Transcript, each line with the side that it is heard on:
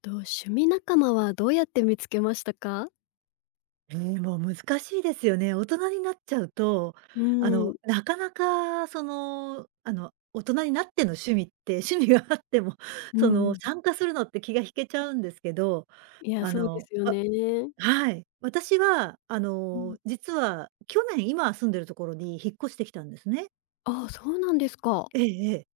left: と、趣味仲間はどうやって見つけましたか？
right: ええ、もう難しいですよね。大人になっちゃうと、
left: うーん、
right: なかなか大人になっての趣味って、趣味があっても、
left: うんうん。
right: 参加するのって気が引けちゃうんですけど、
left: いや、
right: あ
left: そうで
right: の、
left: すよ
right: わ
left: ね。
right: はい。私は、
left: うん。
right: 実は去年、今住んでるところに引っ越してきたんですね。
left: ああ、そうなんですか。
right: ええええ。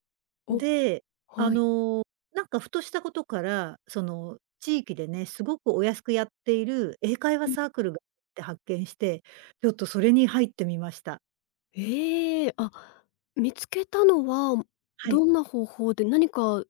left: お、
right: で、あ
left: はい。
right: の、なんかふとしたことから、地域でね、すごくお安くやっている英会話
left: うん。
right: サークルがあって発見して、ちょっとそれに入ってみました。
left: ええ、あ、見つけたのは
right: はい。
left: どんな方法で、何か、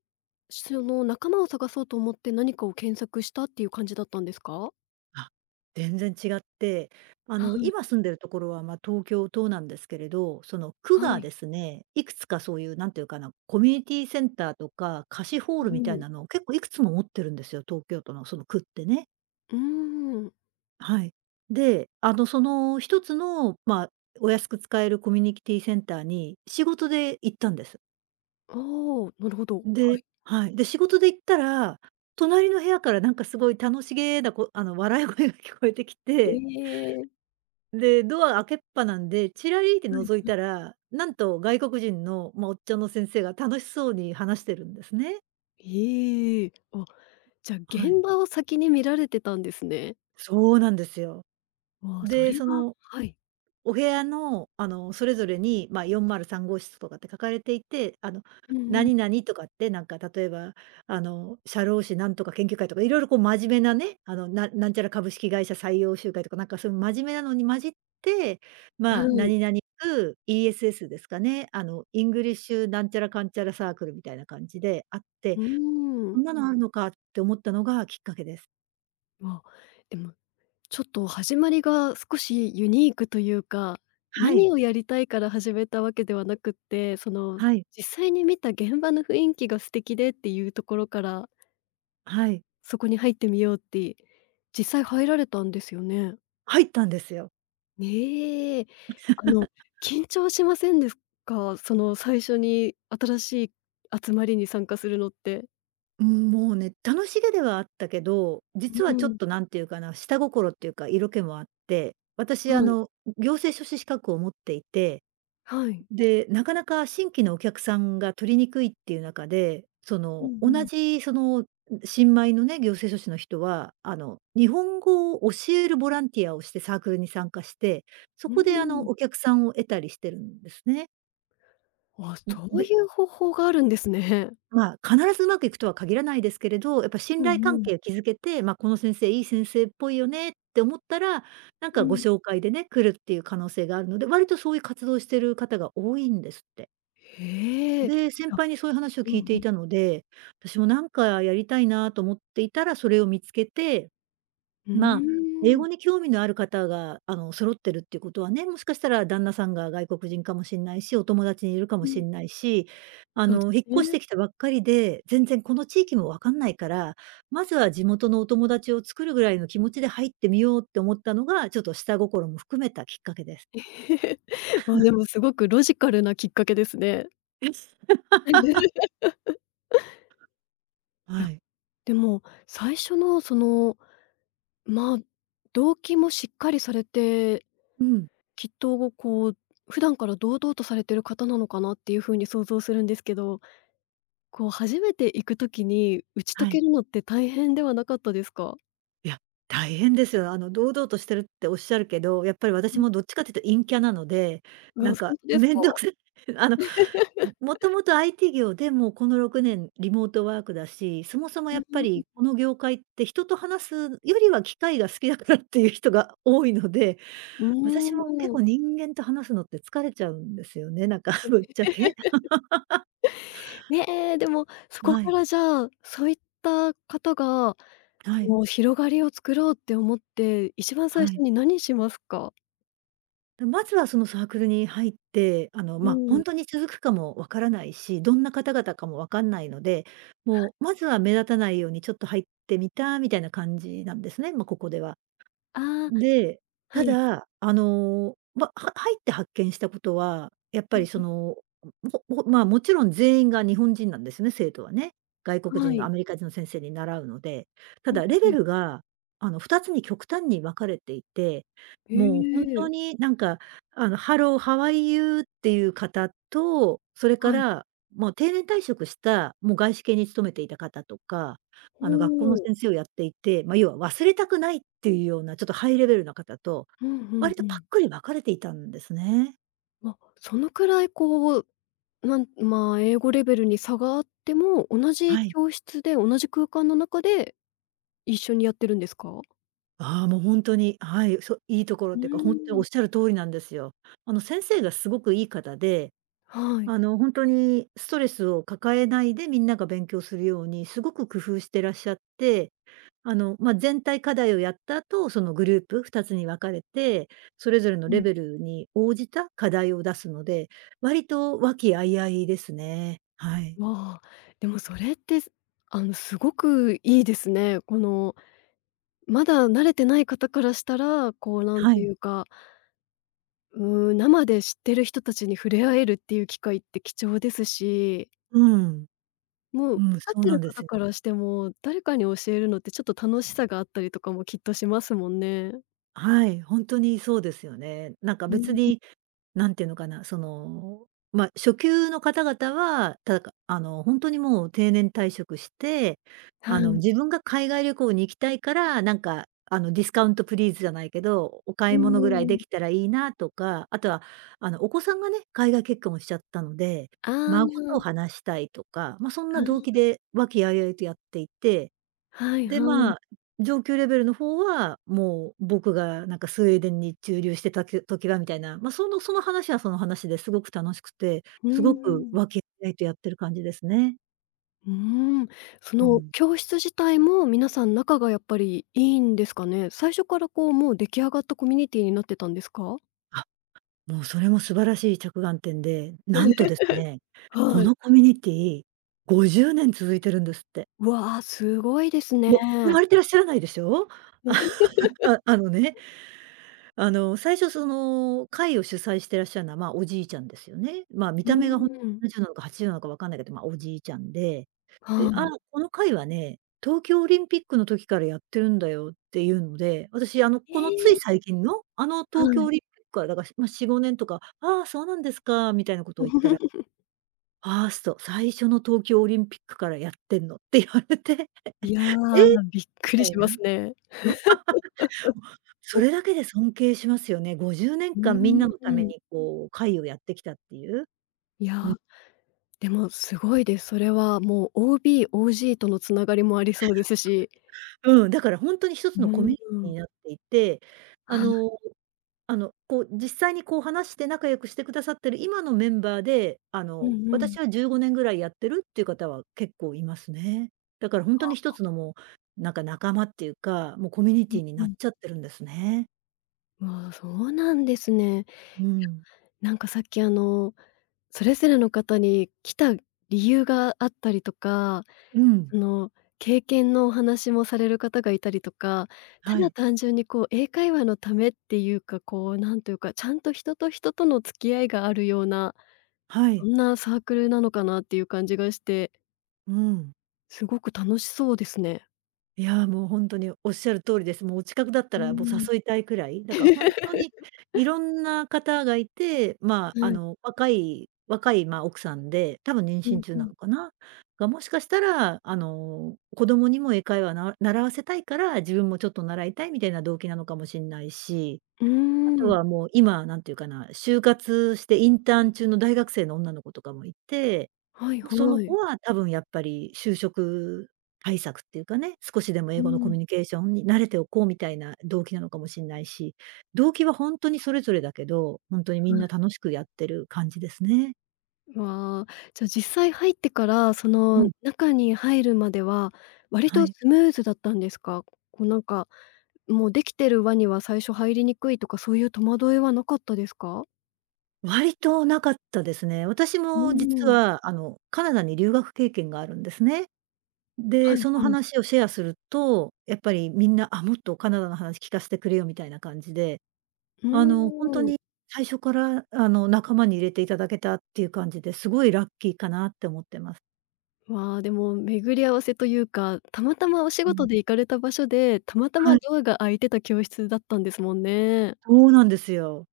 left: その、仲間を探そうと思って何かを検索したっていう感じだったんですか？
right: あ、全然違って、
left: はい
right: 今住んでるところは、まあ、東京都なんですけれど、その、区
left: は
right: が
left: い。
right: ですね、いくつかそういうなんていうかな、コミュニティセンターとか貸しホー
left: う
right: ルみ
left: ん
right: た
left: う
right: い
left: ん。
right: なのを結構いくつも持ってるんですよ、東京都のその区ってね。
left: ーん。
right: はい。で、その一つの、まあ、お安く使えるコミュニティセンターに仕事で行ったんです。
left: ああ、なるほど。は
right: ではい。で、仕事で行ったら、隣の部屋からなんかすごい楽しげなこあの、笑い声が聞こえてき
left: い。
right: て、
left: ええ。
right: で、ドア開けっぱなんで、チラリって
left: はい
right: 覗い
left: はい。
right: たら、なんと外国人の、まあ、おっちゃんの先生が楽しそうに話してるんですね。
left: ええ。あ。じゃ、あ
right: はい。
left: 現場を先に見られてたんですね。
right: そうなんですよ。
left: わあ、そ
right: で、
left: れは
right: その
left: はい。
right: お部屋の、あの、それぞれに、まあ、403号室とかって書かれていて、
left: うんうん。
right: 何々とかって、なんか、例えば、社労士なんとか研究会とか、いろいろこう真面目なね、なんちゃら株式会社採用集会とか、なんか、そういう真面目なのに混じって、
left: は
right: まあ、
left: い。
right: 何々部 ESS ですかね、あの、イングリッシュなんちゃらかんちゃらサークルみたいな感じであっ
left: う
right: て、
left: ー
right: こ
left: ん。
right: んなのあるのかって思ったのがきっかけです。
left: わあ、でも、ちょっと始まりが少しユニークというか、
right: はい、
left: 何をやりたいから始めたわけではなくって、その、
right: はい、
left: 実際に見た現場の雰囲気が素敵でっていうところから、
right: はい。
left: そこに入ってみようって、実際入られたんですよね？
right: 入ったんですよ。
left: ねえ。あの、緊張しませんですか？その、最初に新しい集まりに参加するのって。
right: うん、もうね、楽しげではあったけど、実
left: う
right: はちょっ
left: ん。
right: となんていうかな、下心っていうか色気もあって、私あ
left: はい。
right: の、行政書士資格を持っていて、
left: はい。
right: で、なかなか新規のお客さんが取りにくいっていう中で、そ
left: うん
right: の、同
left: うん
right: じその、新米のね、行政書士の人は、日本語を教えるボランティアをしてサークルに参加して、そ
left: うー
right: こで
left: ん。
right: お客さんを得たりしてるんですね。
left: あ、そうい
right: で、
left: う方法があるんですね。
right: まあ、必ずうまくいくとは限らないですけれど、やっぱ
left: う
right: 信頼
left: ん
right: 関
left: う
right: 係を
left: ん。
right: 築けて、まあ、この先生いい先生っぽいよねって思ったら、なん
left: う
right: かご
left: ん。
right: 紹介でね、来るっていう可能性があるので、割とそういう活動をしてる方が多いんですって。
left: へえ。
right: で、先
left: あ、
right: 輩にそういう話を
left: う
right: 聞
left: ん
right: いて
left: う
right: い
left: ん。
right: たので、私もなんかやりたいなと思っていたら、それを見つけて、
left: うー
right: まあ、英語
left: ん。
right: に興味のある方が、揃ってるっていうことはね、もしかしたら旦那さんが外国人かもしんないし、お友達にいるかも
left: う
right: し
left: ん。
right: んないし、
left: そうです
right: 引っ越し
left: ね。
right: てきたばっかりで、全然この地域もわかんないから、まずは地元のお友達を作るぐらいの気持ちで入ってみようって思ったのが、ちょっと下心も含めたきっかけです。
left: わ、でもすごくロジカルなきっかけですね。いや、
right: はい。
left: でも、最初のそのまあ、動機もしっかりされて、
right: うん、
left: きっとこう、普段から堂々とされてる方なのかなっていう風に想像するんですけど、こう初めて行く時に打ち解
right: は
left: け
right: い。
left: るのって大変ではなかったですか？
right: いや、大変ですよ。あの、堂々としてるっておっしゃるけど、やっぱり
left: う
right: 私
left: ん。
right: もどっちかっていうと陰キャなので、
left: う
right: なん
left: ほ
right: か
left: んとですか？
right: めんどくさい。あの、もともと IT 業でもうこの6年リモートワークだし、そもそもやっぱ
left: う
right: りこの業界って人と話すよりは機械が好きだからっていう人が多いので、私も結
left: ん、うー
right: 構
left: ん。
right: 人間と話すのって疲れちゃうんですよね、なんか ぶっちゃけ。
left: ねえ、でも、そこ
right: は
left: か
right: い、
left: らじゃあ、そういった方が、
right: は
left: そ
right: い、
left: の広がりを作ろうって思って、一番最
right: は
left: 初
right: い。
left: に何しますか？
right: まずはそのサークルに入って、あの、
left: うん。
right: 本当に続くかもわからないし、どんな方々かもわかんないので、もうまずは目立たないようにちょっと入ってみたみたいな感じなんですね、まあ、ここでは。
left: ああ、
right: で、
left: は
right: た
left: い。
right: だ、あの、入って発見したことは、やっ
left: う
right: ぱ
left: ん
right: り
left: う
right: そ
left: ん。
right: の、まあ、もちろん全員が日本人なんですよね、生徒はね。外国
left: は
right: 人の
left: い。
right: アメリカ人の先生に習うので。た
left: うん
right: だレ
left: う
right: ベ
left: ん。
right: ルが、2つに極端に分かれていて、
left: へ
right: もう本当
left: え。
right: になんか、Hello, how are you っていう方と、それか
left: はい。
right: ら、もう定年退職した、もう外資系に勤めていた方とか、
left: お
right: 学校の
left: お。
right: 先生をやっていて、まあ、要は忘れたくないっていうようなちょっとハイレベルな方と、
left: うんうん
right: 割
left: う
right: とパッ
left: ん。
right: クに分かれていたんですね。
left: ま、そのくらいこう、なん、まあ、英語レベルに差があっても、同じ
right: はい。
left: 教室で同じ空間の中で一緒にやってるんですか？
right: ああ、もうほんとに、はい、いいところ
left: う
right: っ
left: ー
right: ていうか、ほんとにお
left: ん。
right: っしゃる通りなんですよ。あの、先生がすごくいい方で、
left: はい。
right: 本当にストレスを抱えないでみんなが勉強するようにすごく工夫してらっしゃって、あの、まあ、全体課題をやった後、そのグループ2つに分かれて、それぞれの
left: う
right: レ
left: ん。
right: ベルに応じた課題を出すので、割と和気あいあいですね。はい。
left: わあ、でもそれって、すすごくいいですね。この、まだ慣れてない方からしたら、こう、なん
right: は
left: と
right: い。
left: いうか、うーん、生で知ってる人たちに触れ合えるっていう機会って貴重ですし、
right: うん。
left: も
right: う
left: う
right: ん、
left: 分かっ
right: そう
left: て
right: な
left: る
right: んで
left: 方
right: す
left: か
right: よ。
left: らしても、誰かに教えるのってちょっと楽しさがあったりとかもきっとしますもんね。
right: はい、本当にそうですよね。なんか
left: うー
right: 別
left: ん、
right: になんていうのかな、その、まあ、初級の方々は、ただ、かあの、本当にもう定年退職して、
left: はい。
right: 自分が海外旅行に行きたいから、なんか、ディスカウントプリーズじゃないけど、お
left: う
right: 買
left: ー
right: い物ぐらいで
left: ん
right: きたらいいなとか、あとは、お子さんがね、海外結婚をしちゃったので、
left: ああ、
right: 孫と
left: あ
right: 話したいとか、まあ、そんな動機で和気あいあいとやっていて、
left: あ、はい
right: で、
left: はい。
right: まあ、上級レベルの方は、もう僕がなんかスウェーデンに駐留してた時はみたいな、まあ、その話はその話ですごく楽しくて、
left: う
right: す
left: ん
right: ご
left: う
right: く
left: ん。
right: 和気あいあいとやってる感じですね。
left: うーん。そ
right: う
left: の
right: ん。
left: 教室自体も皆さん仲がやっぱりいいんですかね？最初からこうもう出来上がったコミュニティになってたんですか？
right: あ、もうそれも素晴らしい着眼点で、なんとですね、
left: は
right: こ
left: い。
right: のコミュニティ50年続いてるんですって。
left: わあ、すごいですね。
right: もう生まれてらっしゃらないでしょ？ああのね、あの、最初その会を主催してらっしゃるのは、まあ、おじいちゃんですよね。まあ、見
left: う
right: た目がほん
left: ーん。
right: 70なじゅうなのか80なのかわかんないけど、まあ、おじいちゃんで、で、「あ
left: は
right: この会はね、東京オリンピックの時からやってるんだよ」っていうので、私あの、
left: い。
right: このつ
left: え
right: い
left: え。
right: 最近の、あの
left: は
right: 東京オ
left: い。
right: リンピックからだから、ま、4、5年とか、「ああ、そうなんですか」みたいなことを言ったら、「ファースト最初の東京オリンピックからやってんの」って言われて、
left: いや、
right: 「え！」
left: びっ
right: み
left: くり
right: た
left: し
right: い
left: ま
right: な。
left: すね。
right: それだけで尊敬しますよね。50年
left: う
right: 間みんな
left: ー
right: のため
left: ん。
right: にこう会をやってきたっていう。
left: い
right: うん。
left: や、でもすごいです。それはもう OB、OG とのつながりもありそうですし。
right: うん、だからほんとに一
left: う
right: つのコ
left: ー
right: ミュニティ
left: ん。
right: になっていて、あ
left: あ、
right: のあの、こう実際にこう話して仲良くしてくださってる今のメンバーで、あ
left: う
right: の、
left: んうん。
right: 私は15年ぐらいやってるっていう方は結構いますね。だからほんとに一つのもう、なんか仲間っていうか、もうコミュニ
left: う
right: テ
left: ん
right: ィに
left: う
right: なっ
left: ん。
right: ちゃってるんですね。
left: わあ、そうなんですね。
right: うん。
left: なんかさっきあの、それぞれの方に来た理由があったりとか、
right: うん。
left: その経験のお話もされる方がいたりとか、た
right: は
left: だ
right: い。
left: 単純にこう英会話のためっていうか、こうなんというか、ちゃんと人と人との付き合いがあるような
right: はい。
left: どんなサークルなのかなっていう感じがして、
right: うん。
left: すごく楽しそうですね。
right: いや、もうほんとにおっしゃる通りです。もうお近くだった
left: う
right: らもう
left: ー
right: 誘
left: ん。
right: いたいくらい、だからほんとに いろんな方がいて、まあ、
left: はい。
right: 若い若い、ま、奥さんで、多分妊
left: うん
right: 娠中
left: う
right: な
left: ん。
right: のかな？が、もしかしたら、子供にも英会話な習わせたいから、自分もちょっと習いたいみたいな動機なのかもしんないし、
left: うー
right: あと
left: ん。
right: はもう今、なんていうかな、就活してインターン中の大学生の女の子とかもいて、
left: はい
right: その
left: はい。
right: 子は多分やっぱり就職対策っていうかね、少しでも
left: う
right: 英語のコ
left: ん。
right: ミュニケーションに慣れておこうみたいな動機なのかもしれないし、動機は本当にそれぞれだけど、本当にみんな
left: は
right: 楽しくやってる感じですね。
left: い。わあ、じゃ、実際入ってから、そ
right: う
left: の
right: ん、
left: 中に入るまでは、割
right: は
left: と
right: い。
left: スムーズだったんですか？こうなんか、もうできてる輪には最初入りにくいとか、そういう戸惑いはなかったですか？
right: 割となかったですね。私
left: う
right: も実
left: ーん。
right: はカナダに留学経験があるんですね。
left: は
right: で、
left: い
right: その
left: はい。
right: 話をシェアすると、やっぱりみんな、あ、もっとカナダの話聞かせてくれよみたいな感じで、
left: う
right: ほんと
left: ーん。
right: に最初から、仲間に入れていただけたっていう感じで、すごいラッキーかなって思ってます。
left: わあ、でも巡り合わせというか、たまたまお仕
right: う
left: 事
right: ん。
left: で行かれた場所で、たまたま
right: はい、
left: ドアが開いてた教室だったんですもんね。
right: そうなんですよ。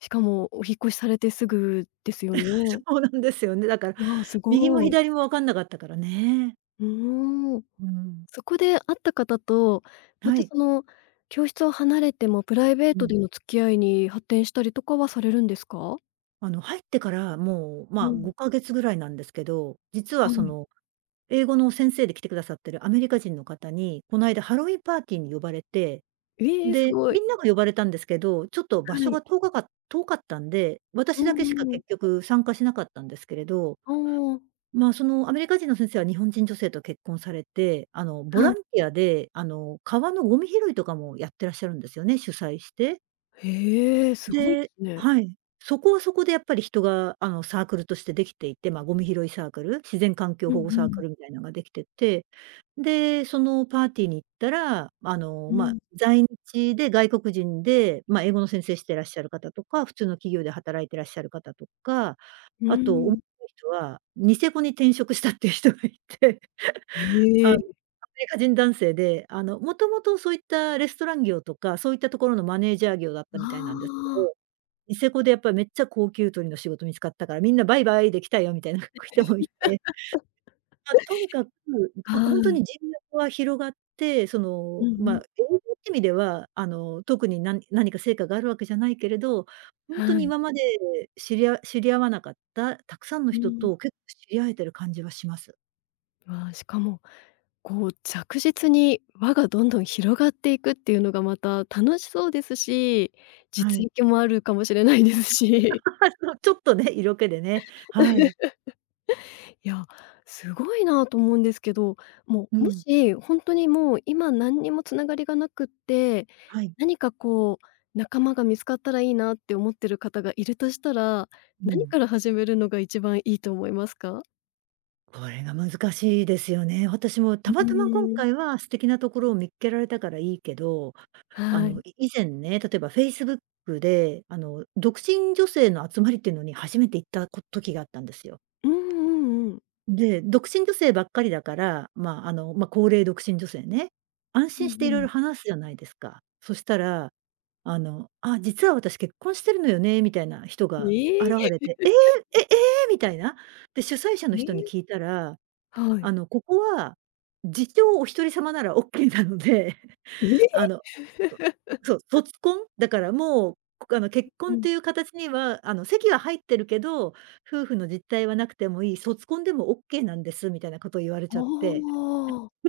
left: しかもお引っ越しされてすぐですよ ね。
right: そうなんですよね。だから、
left: いや、す
right: 右も
left: ごい。
right: 左も分かんなかったからね。
left: うーん。
right: うん。
left: そこで会った方と、ま
right: は
left: た
right: い。
left: その教室を離れてもプライベー
right: う
left: ト
right: ん。
left: での付き合いに発展したりとかはされるんですか？
right: 入ってからもう、
left: う
right: まあ、
left: ん。
right: 5か月ぐらいなんですけど、実は
left: は
right: そ
left: い。
right: の、英語の先生で来てくださってるアメリカ人の方に、こないだハロウィンパーティーに呼ばれて、
left: ええ、す
right: で、
left: ご
right: み
left: い。
right: んなが呼ばれたんですけど、ちょっと場
left: は
right: 所
left: い。
right: が遠かったんで、
left: う
right: 私だけしか
left: んうんうん。
right: 結局参加しなかったんですけれど、
left: ああ、
right: まあ、そのアメリカ人の先生は日本人女性と結婚されて、ボ
left: は
right: ラ
left: い。
right: ンティアで、川のゴミ拾いとかもやってらっしゃるんですよね、主催して。
left: へえ、すごいで
right: で、
left: すね。
right: はい。そこはそこでやっぱり人が、サークルとしてできていて、まあ、ゴミ拾いサークル、自然環境
left: うんう
right: 保護サー
left: ん。
right: クルみたいなのができてて、で、そのパーティーに行ったら、
left: う
right: まあ、
left: ん。
right: 在日で外国人で、まあ、英語の先生してらっしゃる方とか、普通の企業で働いてらっしゃる方とか、
left: う
right: あと面
left: ん。
right: 白い人は、ニセコに転職したっていう人がいて、
left: え
right: アメ
left: え。
right: リカ人男性で、もともとそういったレストラン業とか、そういったところのマネージャー業だったみたいなんですけ
left: ああ
right: ど、ニセコでやっぱりめっちゃ高級鳥の仕事見つかったから、みんなバイバイで来たよみたいな 人もいて、まあ、とにかく、
left: は
right: 当
left: い。
right: に人脈は広がって、そ
left: うん
right: の、
left: う
right: ま
left: ん。
right: あ、英語って意味では、特に何か成果があるわけじゃないけれど、本当
left: は
right: に
left: い。
right: 今まで知り合わなかったたくさんの
left: う
right: 人
left: ん。
right: と結構知り合えてる感じはします。
left: わあ、しかも、こう着実に輪がどんどん広がっていくっていうのがまた楽しそうですし、
right: は
left: 実
right: い。
left: 益もあるかもしれないですし。
right: ちょっとね、色気でね。はい。
left: いや、すごいなと思うんですけど、も
right: う
left: う、も
right: ん。
left: し本当にもう今何にもつながりがなくって、
right: はい。
left: 何かこう仲間が見つかったらいいなって思ってる方がいるとしたら、
right: う
left: 何
right: ん。
left: から始めるのが一番いいと思いますか？
right: これが難しいですよね。私も
left: う
right: たまたま今
left: ーん。
right: 回は素敵なところを見っけられたからいいけど、あ
left: はい。
right: の、い以前ね、例えば Facebook で、独身女性の集まりっていうのに初めて行った時があったんですよ。
left: うんうんうん。
right: で、独身女性ばっかりだから、まあ、あの、まあ、高齢独身女性ね、安
left: うん
right: 心
left: う
right: していろい
left: ん。
right: ろ話すじゃないですか。そしたら、「あ、実は私結婚してるのよね」みたいな人が現
left: ええ、
right: れて、「ええ！え、ええ！」みたいな。で、主催者の
left: え
right: 人に聞
left: え。
right: いたら、
left: はい。
right: ここは、自称お一人様ならオッケーなので、
left: え
right: あ
left: え！
right: の、そう、卒婚、だからもう、こあの、結
left: う
right: 婚っ
left: ん。
right: ていう形には、席は入ってるけど、夫婦の実態はなくてもいい、卒婚でもオッケーなんです、みたいなことを言われち
left: あ
right: ゃって、
left: あ。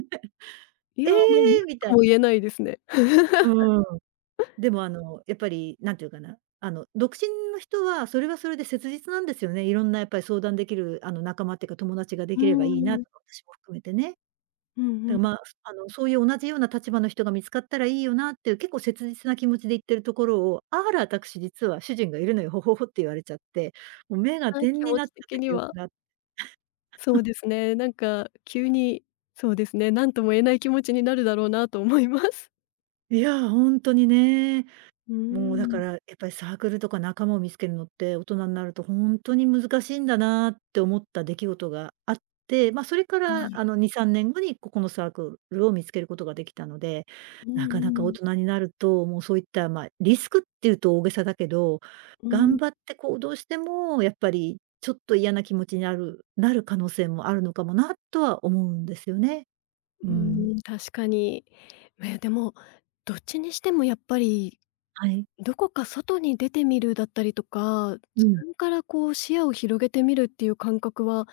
left: い
right: え
left: や、ま、なん
right: ーみたい
left: と
right: な。
left: も言えないですね。
right: うん。でも、やっぱり、なんていうかな、独身の人はそれはそれで切実なんですよね。いろんなやっぱり相談できる、仲間っていうか友達がで
left: う
right: きればいいな
left: ーん。
right: とか、私も含めてね。
left: うんう
right: だ、
left: ん。
right: まあ、そういう同じような立場の人が見つかったらいいよなっていう結構切実な気持ちで言ってるところを、「あら、私実は主人がいるのよ、ほほほ」って言われちゃって、もう目が
left: あ、
right: 点
left: 気
right: に
left: 持
right: なっ
left: ち
right: ちゃっ
left: 的
right: た
left: に
right: 記
left: は。
right: 憶があって、
left: そうですね。なんか急に、そうですね、何とも言えない気持ちになるだろうなと思います。
right: いや、ほんとにね。
left: うー
right: もうだか
left: ん、
right: ら、やっぱりサークルとか仲間を見つけるのって、大人になると本当に難しいんだなって思った出来事があって、まあ、それか ら
left: はい。い。
right: 2、3年後にここのサークルを見つけることができたので、
left: うん
right: なかな
left: う
right: か大
left: ん。
right: 人になると、もうそういった、まあ、リスクっていうと大げさだけど、
left: う
right: 頑
left: ん。
right: 張って行動しても、やっぱりちょっと嫌な気持ちになる可能性もあるのかもなとは思うんですよね。
left: う
right: うん。
left: ーん、確かに。え、でも、どっちにしてもやっぱり、
right: はい。
left: どこか外に出てみるだったりとか、
right: う
left: 自
right: ん。
left: 分からこう視野を広げてみるっていう感覚は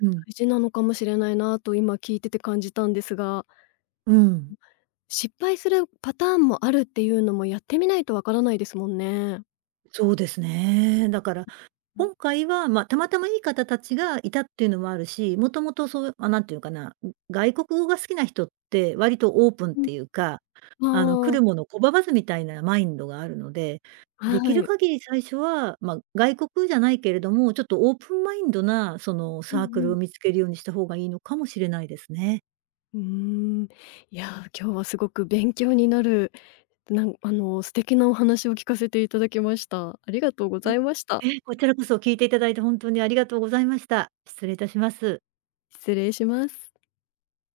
right: うん。
left: 大事なのかもしれないなと今聞いてて感じたんですが、
right: うん。
left: 失敗するパターンもあるっていうのもやってみないとわからないですもんね。
right: そうですね。だから、
left: うん。
right: 今回は、まあ、たまたまいい方たちがいたっていうのもあるし、もともとそう、なんていうかな、外国語が好きな人って割とオープンっ
left: う
right: ていうか、来
left: ん。あ
right: るも
left: あ。
right: のを拒まずみたいなマインドがあるので、
left: は
right: できる
left: い。
right: 限り最初は、まあ、外国じゃないけれども、ちょっとオープンマインドな、その、
left: うん
right: サーク
left: う
right: ル
left: ん。
right: を見つけるようにした方がいいのかもしれないですね。
left: うーん。いや、今日はすごく勉強になる、なんあの、素敵なお話を聞かせていただきました。ありがとうご
right: え、
left: ざいました。
right: こちらこそ聞いていただいて本当にありがとうございました。失礼いたします。
left: 失礼します。